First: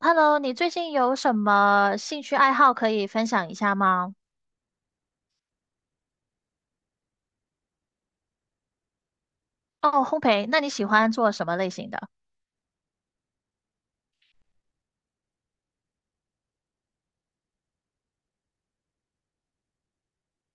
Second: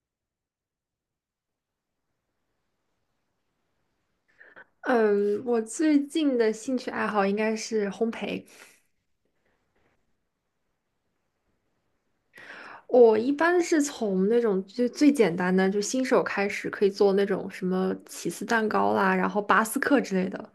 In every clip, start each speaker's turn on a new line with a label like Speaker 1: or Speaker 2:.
Speaker 1: Hello，你最近有什么兴趣爱好可以分享一下吗？
Speaker 2: 嗯，我最近的兴趣爱好应该是烘焙。
Speaker 1: 哦，烘焙，那你喜欢做什么类型的？
Speaker 2: 我一般是从那种就最简单的，就新手开始，可以做那种什么起司蛋糕啦，然后巴斯克之类的。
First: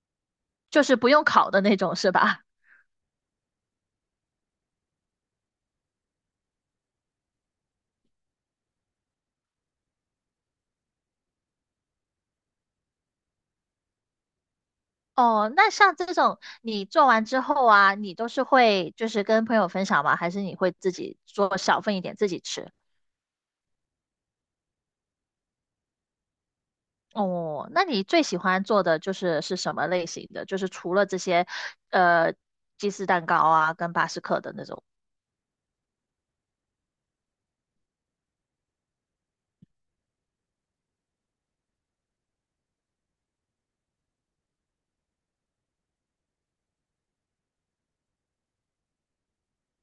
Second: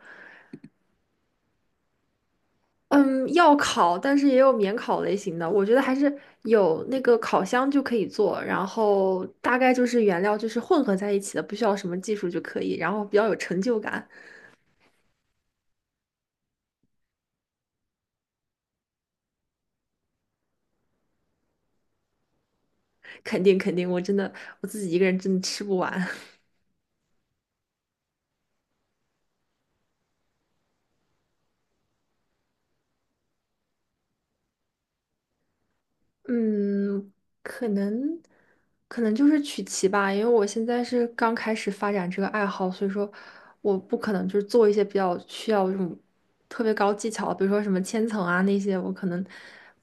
Speaker 1: 就是不用烤的那种，是吧？
Speaker 2: 嗯，要烤，但是也有免烤类型的。我觉得还是有那个烤箱就可以做，然后大概就是原料就是混合在一起的，不需要什么技术就可以，然后比较有成就感。
Speaker 1: 哦，那像这种你做完之后啊，你都是会就是跟朋友分享吗？还是你会自己做小份一点自己吃？
Speaker 2: 肯定肯定，我真的我自己一个人真的吃不完。
Speaker 1: 哦，那你最喜欢做的就是是什么类型的？就是除了这些，呃，鸡丝蛋糕啊，跟巴斯克的那种。
Speaker 2: 嗯，可能可能就是曲奇吧，因为我现在是刚开始发展这个爱好，所以说我不可能就是做一些比较需要这种特别高技巧，比如说什么千层啊那些，我可能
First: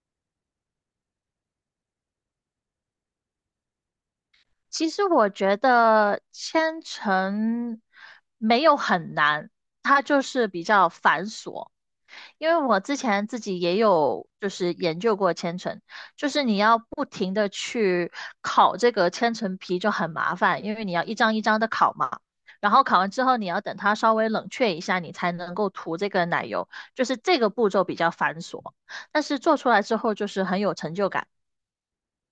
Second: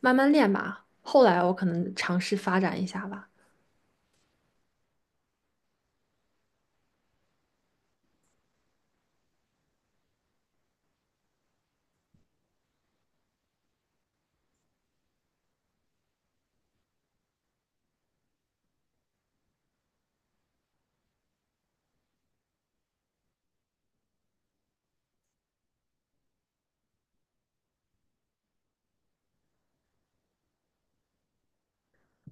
Speaker 2: 慢慢练吧。后来我可能尝试发展一下吧。
Speaker 1: 其实我觉得千层没有很难，它就是比较繁琐。因为我之前自己也有就是研究过千层，就是你要不停的去烤这个千层皮就很麻烦，因为你要一张一张的烤嘛。然后烤完之后，你要等它稍微冷却一下，你才能够涂这个奶油，就是这个步骤比较繁琐，但是做出来之后就是很有成就感。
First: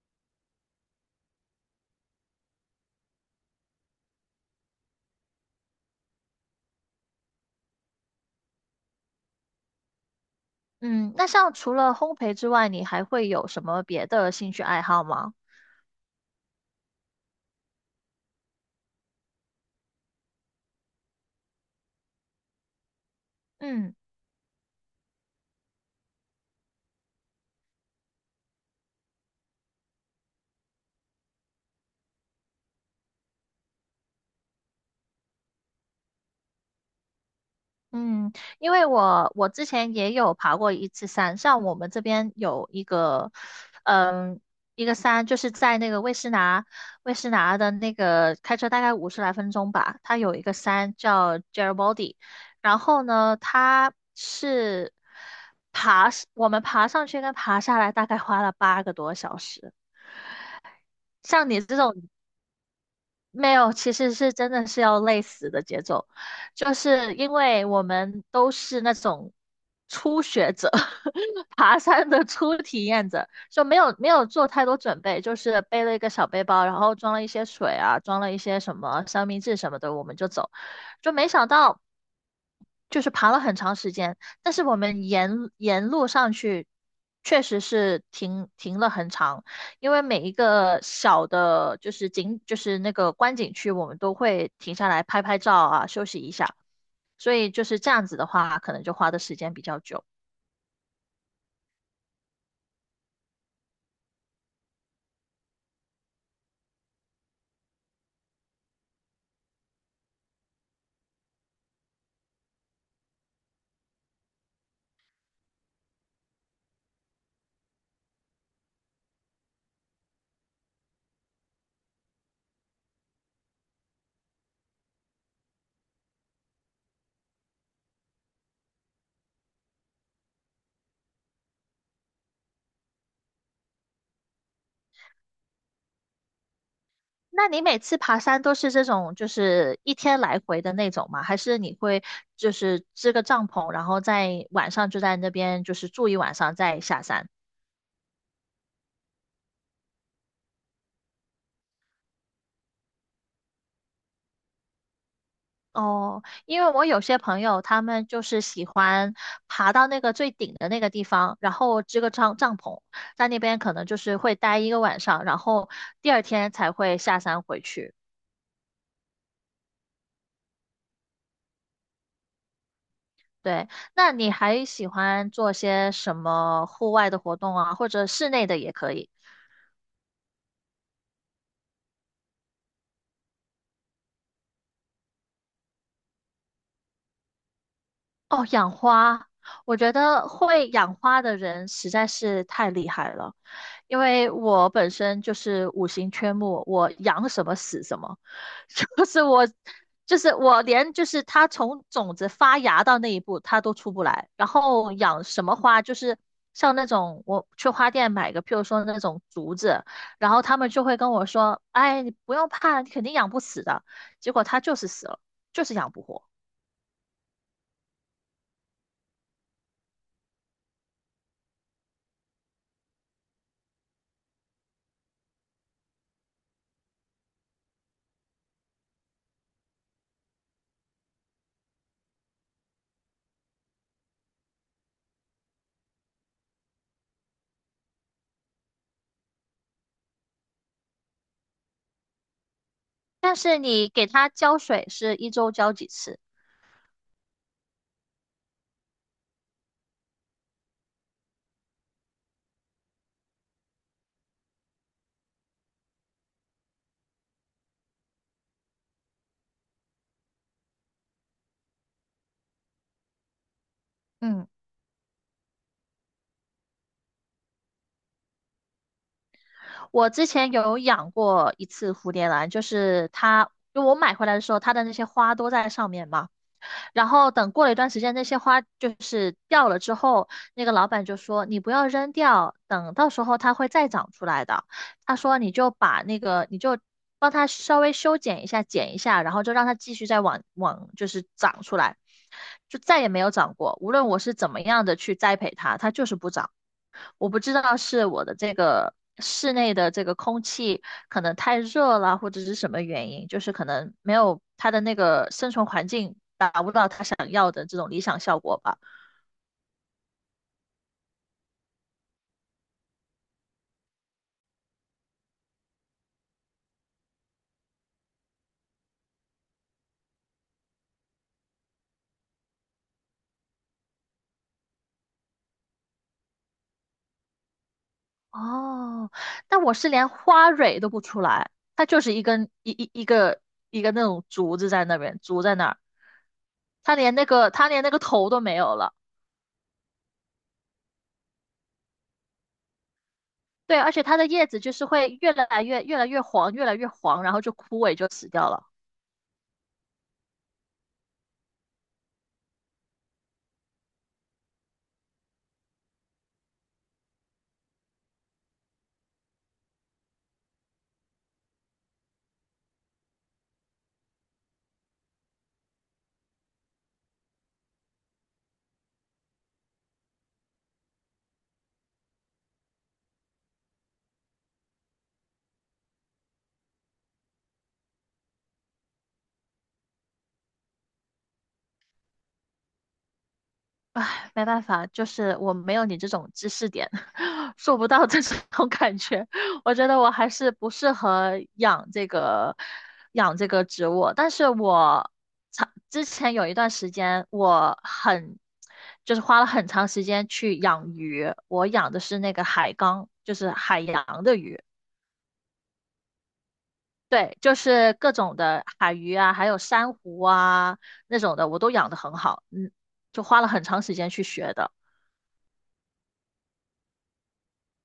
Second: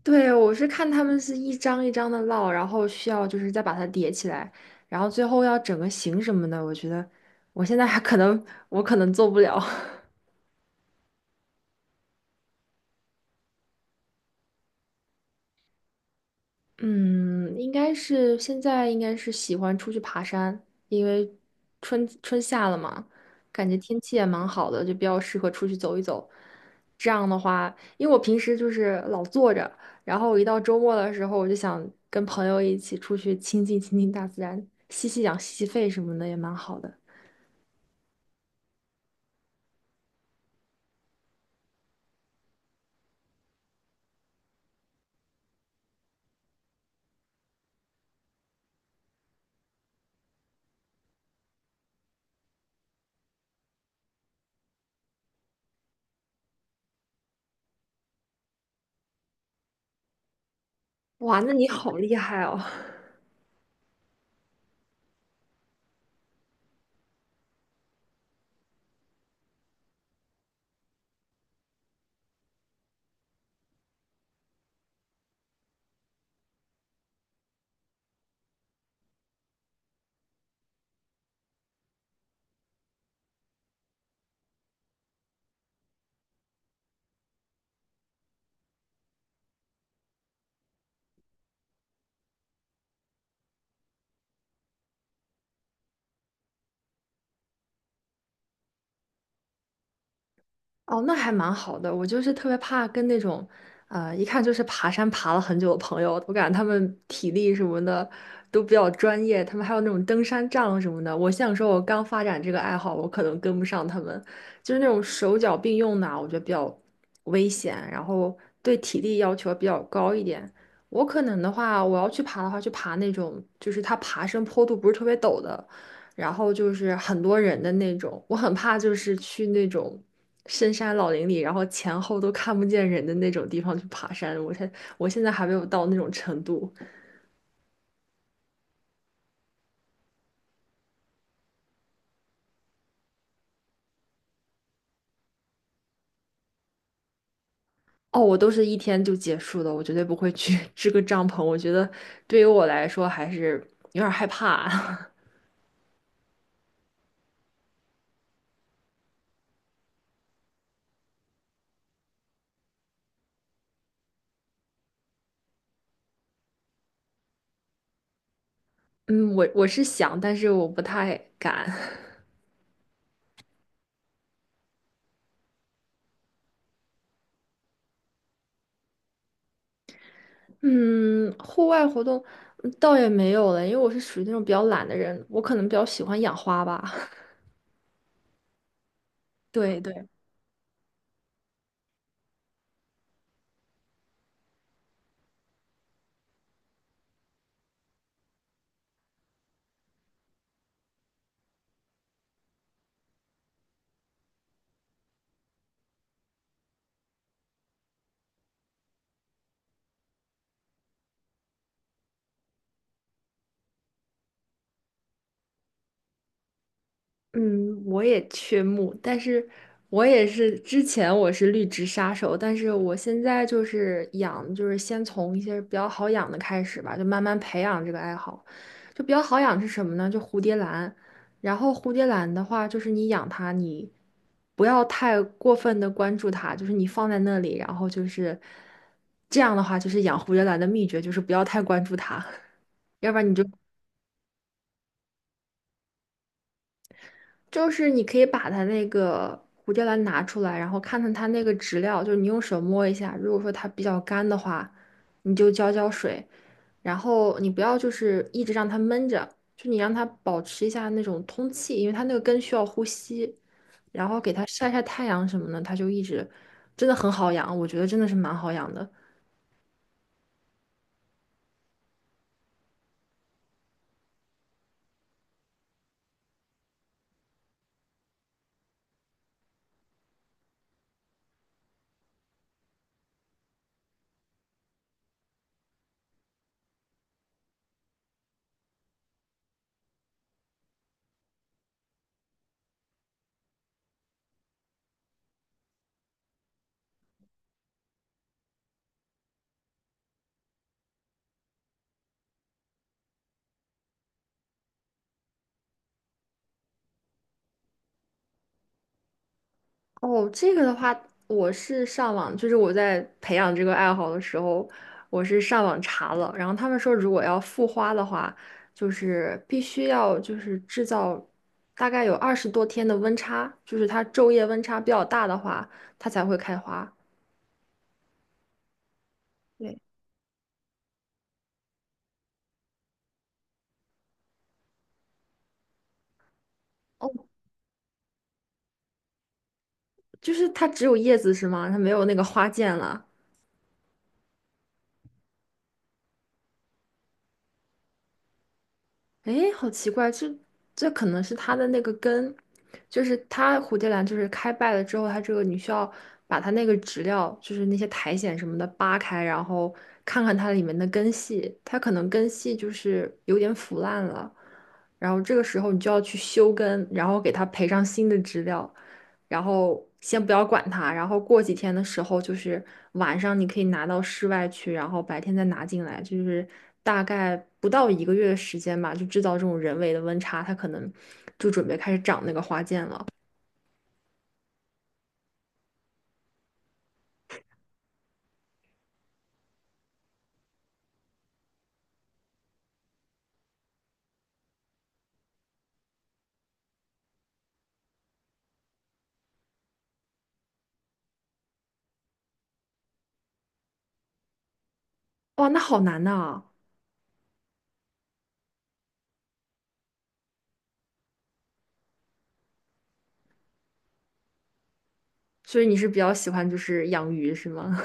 Speaker 2: 对，我是看他们是一张一张的烙，然后需要就是再把它叠起来，然后最后要整个形什么的，我觉得我现在还可能我可能做不了。
Speaker 1: 嗯，那像除了烘焙之外，你还会有什么别的兴趣爱好吗？
Speaker 2: 嗯，应该是现在应该是喜欢出去爬山，因为春夏了嘛，感觉
Speaker 1: 嗯
Speaker 2: 天气也蛮好的，就比较适合出去走一走。这样的话，因为我平时就是老坐着，然后我一到周末的时候，我就想跟朋友一起出去亲近亲近大自然，吸吸氧、吸吸肺什么的也蛮好的。
Speaker 1: 嗯，因为我之前也有爬过一次山，像我们这边有一个，嗯，一个山就是在那个魏诗拿，魏诗拿的那个开车大概50来分钟吧，它有一个山叫 Jeribody。 然后呢，它是爬，我们爬上去跟爬下来大概花了8个多小时。
Speaker 2: 哇，
Speaker 1: 像
Speaker 2: 那
Speaker 1: 你
Speaker 2: 你
Speaker 1: 这
Speaker 2: 好
Speaker 1: 种，
Speaker 2: 厉害哦！
Speaker 1: 没有，其实是真的是要累死的节奏，就是因为我们都是那种初学者，爬山的初体验者，就没有做太多准备，就是背了一个小背包，然后装了一些水啊，装了一些什么三明治什么的，我们就走，就没想到。就是爬了很长时间，但是我们沿路上去，确实是停了很长，因为每一个小的，就是景，就是那个观景区，我们都会停下来拍拍照啊，休息一下，所以就是这样子的话，可能就花的时间比较久。
Speaker 2: 哦，那还蛮好的。我就是特别怕跟那种，一看就是爬山爬了很久的朋友，我感觉他们体力什么的都比较专业，他们还有那种登山杖什么的。我想说，我刚发展这个爱好，我可能跟不上他们，就是那种手脚并用的啊我觉得比较危险，然后对体力要求比较高一点。我可能的话，我要去爬的话，去爬那种就是它爬升坡度不是特别陡的，然后就是很多人的那种，我很怕就是去那种深山老林里，然后前后都看不见人的那种地方去爬山。我才，我现在还没有到那种程度。
Speaker 1: 那你每次爬山都是这种，就是一天来回的那种吗？还是你会就是支个帐篷，然后在晚上就在那边就是住一晚上再下山？
Speaker 2: 哦，我都是一天就结束的，我绝对不会去 支个帐篷。我觉得对于我来说还是有点害怕。
Speaker 1: 哦，因为我有些朋友他们就是喜欢爬到那个最顶的那个地方，然后支个帐篷，在那边可能就是会待1个晚上，然后第二天才会下山回去。
Speaker 2: 嗯，我是想，但是我不太敢。
Speaker 1: 对，那你还喜欢做些什么户外的活动啊，或者室内的也可以？
Speaker 2: 嗯，户外活动嗯倒也没有了，因为我是属于那种比较懒的人，我可能比较喜欢养花吧。
Speaker 1: 哦，养花，我
Speaker 2: 对
Speaker 1: 觉
Speaker 2: 对。
Speaker 1: 得会养花的人实在是太厉害了，因为我本身就是五行缺木，我养什么死什么，就是我，就是我连就是它从种子发芽到那一步它都出不来，然后养什么花就是像那种我去花店买个，譬如说那种竹子，然后他们就会跟我说，哎，你不用怕，你肯定养不死的，结果它就是死了，就是养不活。
Speaker 2: 嗯，我也缺木，但是我也是之前我是绿植杀手，但是我现在就是养，就是先从一些比较好养的开始吧，就慢慢培养这个爱好。就比较好养是什么呢？就蝴蝶兰。然后蝴蝶兰的话，就是你养它，你不要太过分的关注它，就是你放在那里，然后就是这样的话，就是养蝴蝶兰的秘诀就是不要太关注它。要不然你
Speaker 1: 但
Speaker 2: 就
Speaker 1: 是你给它浇水是一周浇几次？
Speaker 2: 就是你可以把它那个蝴蝶兰拿出来，然后看看它那个植料，就是你用手摸一下，如果说它比较干的话，你就浇浇水，然后你不要就是一直让它闷着，就你让它保持一下那种通气，因为它那个根需要呼吸，然后给它
Speaker 1: 嗯，
Speaker 2: 晒晒太阳什么的，它就一直真的很好养，我觉得真的是蛮好养的。
Speaker 1: 我之前有养过一次蝴蝶兰，就是它，就我买回来的时候，它的那些花都在上面嘛。然后等过了一段时间，那些花就是掉了之后，那个老板就说你不要扔掉，等到时候它会再长出来的。他说你就把那个你就帮它稍微修剪一下，剪一下，然后就让它继续再往就是长出来，就再也没有长过。无论我是怎么样的去栽培它，它就是不长。我不知道是我的这个室内的这个空气可能太热了，或者是什么原因，就是可能没有它的那个生存环境达不到它想要的这种理想效果吧。
Speaker 2: 哦，这个的话，我是上网，就是我在培养这个爱好的时候，我是上网查了，然后他们说，如果要复花的话，就是必须要就是制造大概有20多天的温差，就是它昼夜温差比较大的话，它才会开花。
Speaker 1: 哦，但我
Speaker 2: 对，
Speaker 1: 是连花蕊都不出来，它就是一根一一一个一个那种竹子在那边，竹在那儿，它
Speaker 2: 哦，
Speaker 1: 连那个它连那个头都没有了。
Speaker 2: 就是它只有叶子是吗？它没有那个花剑了。
Speaker 1: 对，而且它的叶子就是会越来越黄，越来越黄，然后就枯萎就死掉了。
Speaker 2: 诶，好奇怪，这可能是它的那个根，就是它蝴蝶兰就是开败了之后，它这个你需要把它那个植料，就是那些苔藓什么的扒开，然后看看它里面的根系，它可能根系就是有点腐烂了，然后这个时候你就要去修根，然后给它培上新的植料，然后先不要管它，然后过几天的时候，就是晚上你可以拿到室外去，然后白天再拿进来，就是大概不到一个月的时间吧，就制造这种人为的温差，它可能就准备开始长那个花剑了。
Speaker 1: 唉，没办法，就是我没有你这种知识点，做不到这种 感觉。我觉得我还是不适合养这个养这个植物。但是我长之前有一段时间，我很就是花了很长时间去养鱼。我养的是那个海缸，就是海洋的鱼。
Speaker 2: 哇，那好难呐！
Speaker 1: 对，就是各种的海鱼啊，还有珊瑚啊那种的，我都养得很好。嗯，就花了很长时间去学的。
Speaker 2: 所以你是比较喜欢就是养鱼是吗？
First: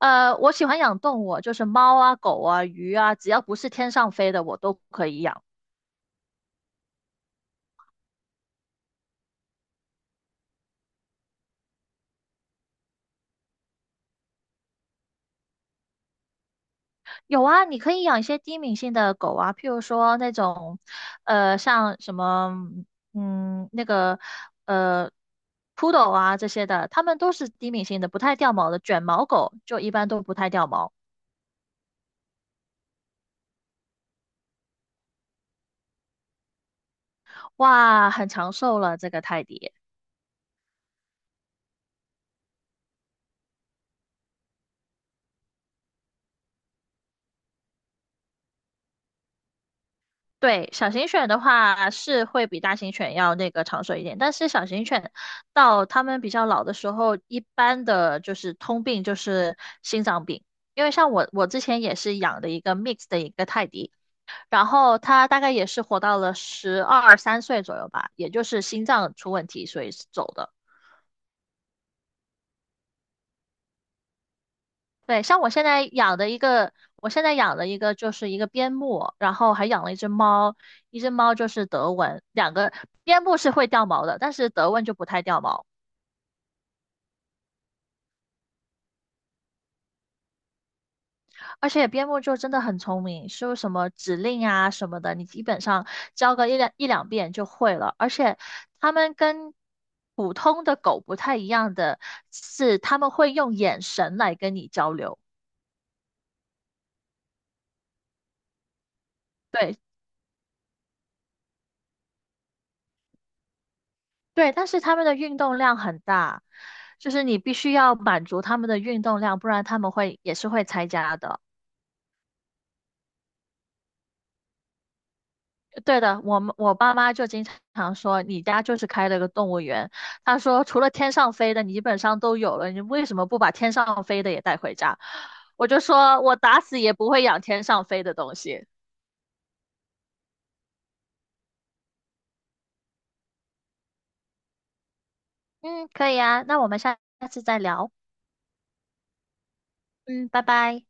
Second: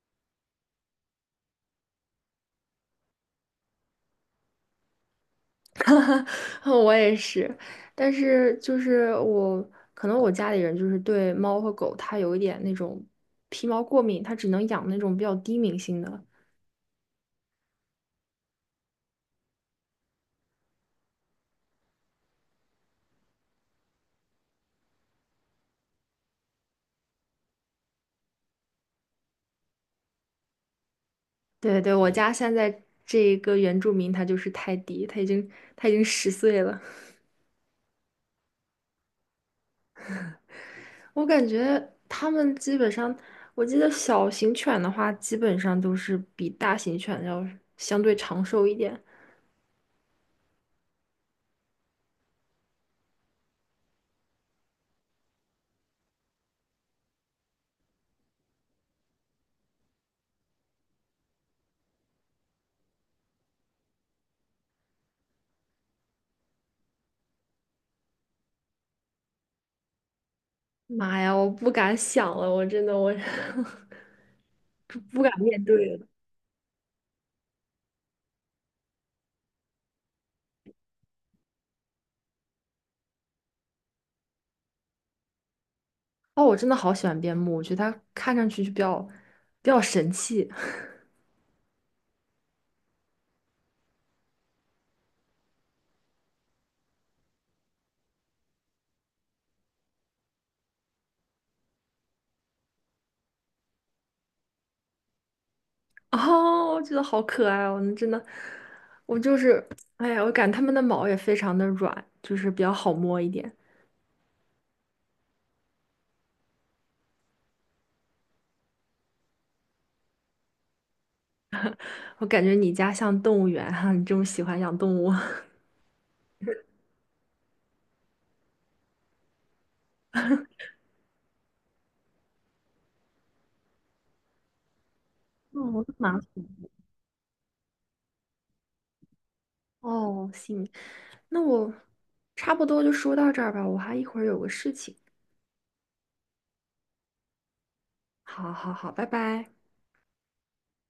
Speaker 1: 我喜欢养动物，就是猫啊、狗啊、鱼啊，只要不是天上飞的，我都可以养。
Speaker 2: 我也是，但是就是我可能我家里人就是对猫和狗它有一点那种皮毛过敏，它只能养那种比较低敏性的。
Speaker 1: 有啊，你可以养一些低敏性的狗啊，譬如说那种，像什么，嗯，那个，呃，poodle 啊这些的，它们都是低敏性的，不太掉毛的。卷毛狗就一般都不太掉毛，
Speaker 2: 对对，我家现在这一个原住民他就是泰迪，他已经10岁了。
Speaker 1: 哇，很长寿了这个泰迪。
Speaker 2: 我感觉他们基本上，我记得小型犬的话，基本上都是比大型犬要相对长寿一点。
Speaker 1: 对，小型犬的话是会比大型犬要那个长寿一点，但是小型犬到它们比较老的时候，一般的就是通病就是心脏病。因为像我，我之前也是养的一个 mix 的一个泰迪，然后它大概也是活到了12、13岁左右吧，也就是心脏出问题，所以是走的。
Speaker 2: 妈呀，我不敢想了，我真的我 不不
Speaker 1: 对，
Speaker 2: 敢
Speaker 1: 像我
Speaker 2: 面
Speaker 1: 现在
Speaker 2: 对了。
Speaker 1: 养的一个，我现在养的一个就是一个边牧，然后还养了一只猫，一只猫就是德文，两个边牧是会掉毛的，但是德文就不太掉毛，
Speaker 2: 哦，我真的好喜欢边牧，我觉得它看上去就比较神气。
Speaker 1: 而且边牧就真的很聪明，是什么指令啊什么的，你基本上教个一两遍就会了，而且它们跟普通的狗不太一样的是，它们会用眼神来跟你交流。
Speaker 2: 哦，我觉得好可爱哦，那真的，我就是，
Speaker 1: 对，
Speaker 2: 哎呀，我感觉它们的毛也非常的软，就是比较好摸一点。
Speaker 1: 对，但是他们的运动量很大，就是你必须要满足他们的运动量，不然他们会也是会拆家的。
Speaker 2: 我感觉你家像动物园哈，你这么喜欢养动物。
Speaker 1: 对的，我爸妈就经常说，你家就是开了个动物园。他说，除了天上飞的，你基本上都有了，你为什么不把天上飞的也带回家？我
Speaker 2: 嗯我
Speaker 1: 就
Speaker 2: 哦，蛮
Speaker 1: 说，我 打死也不会养天上飞的东西。
Speaker 2: 哦，行，那我差不多就说到这儿吧，我还一会儿有个事情。
Speaker 1: 嗯，可以啊，那我们下下次再聊。
Speaker 2: 好好好，拜拜。
Speaker 1: 嗯，拜拜。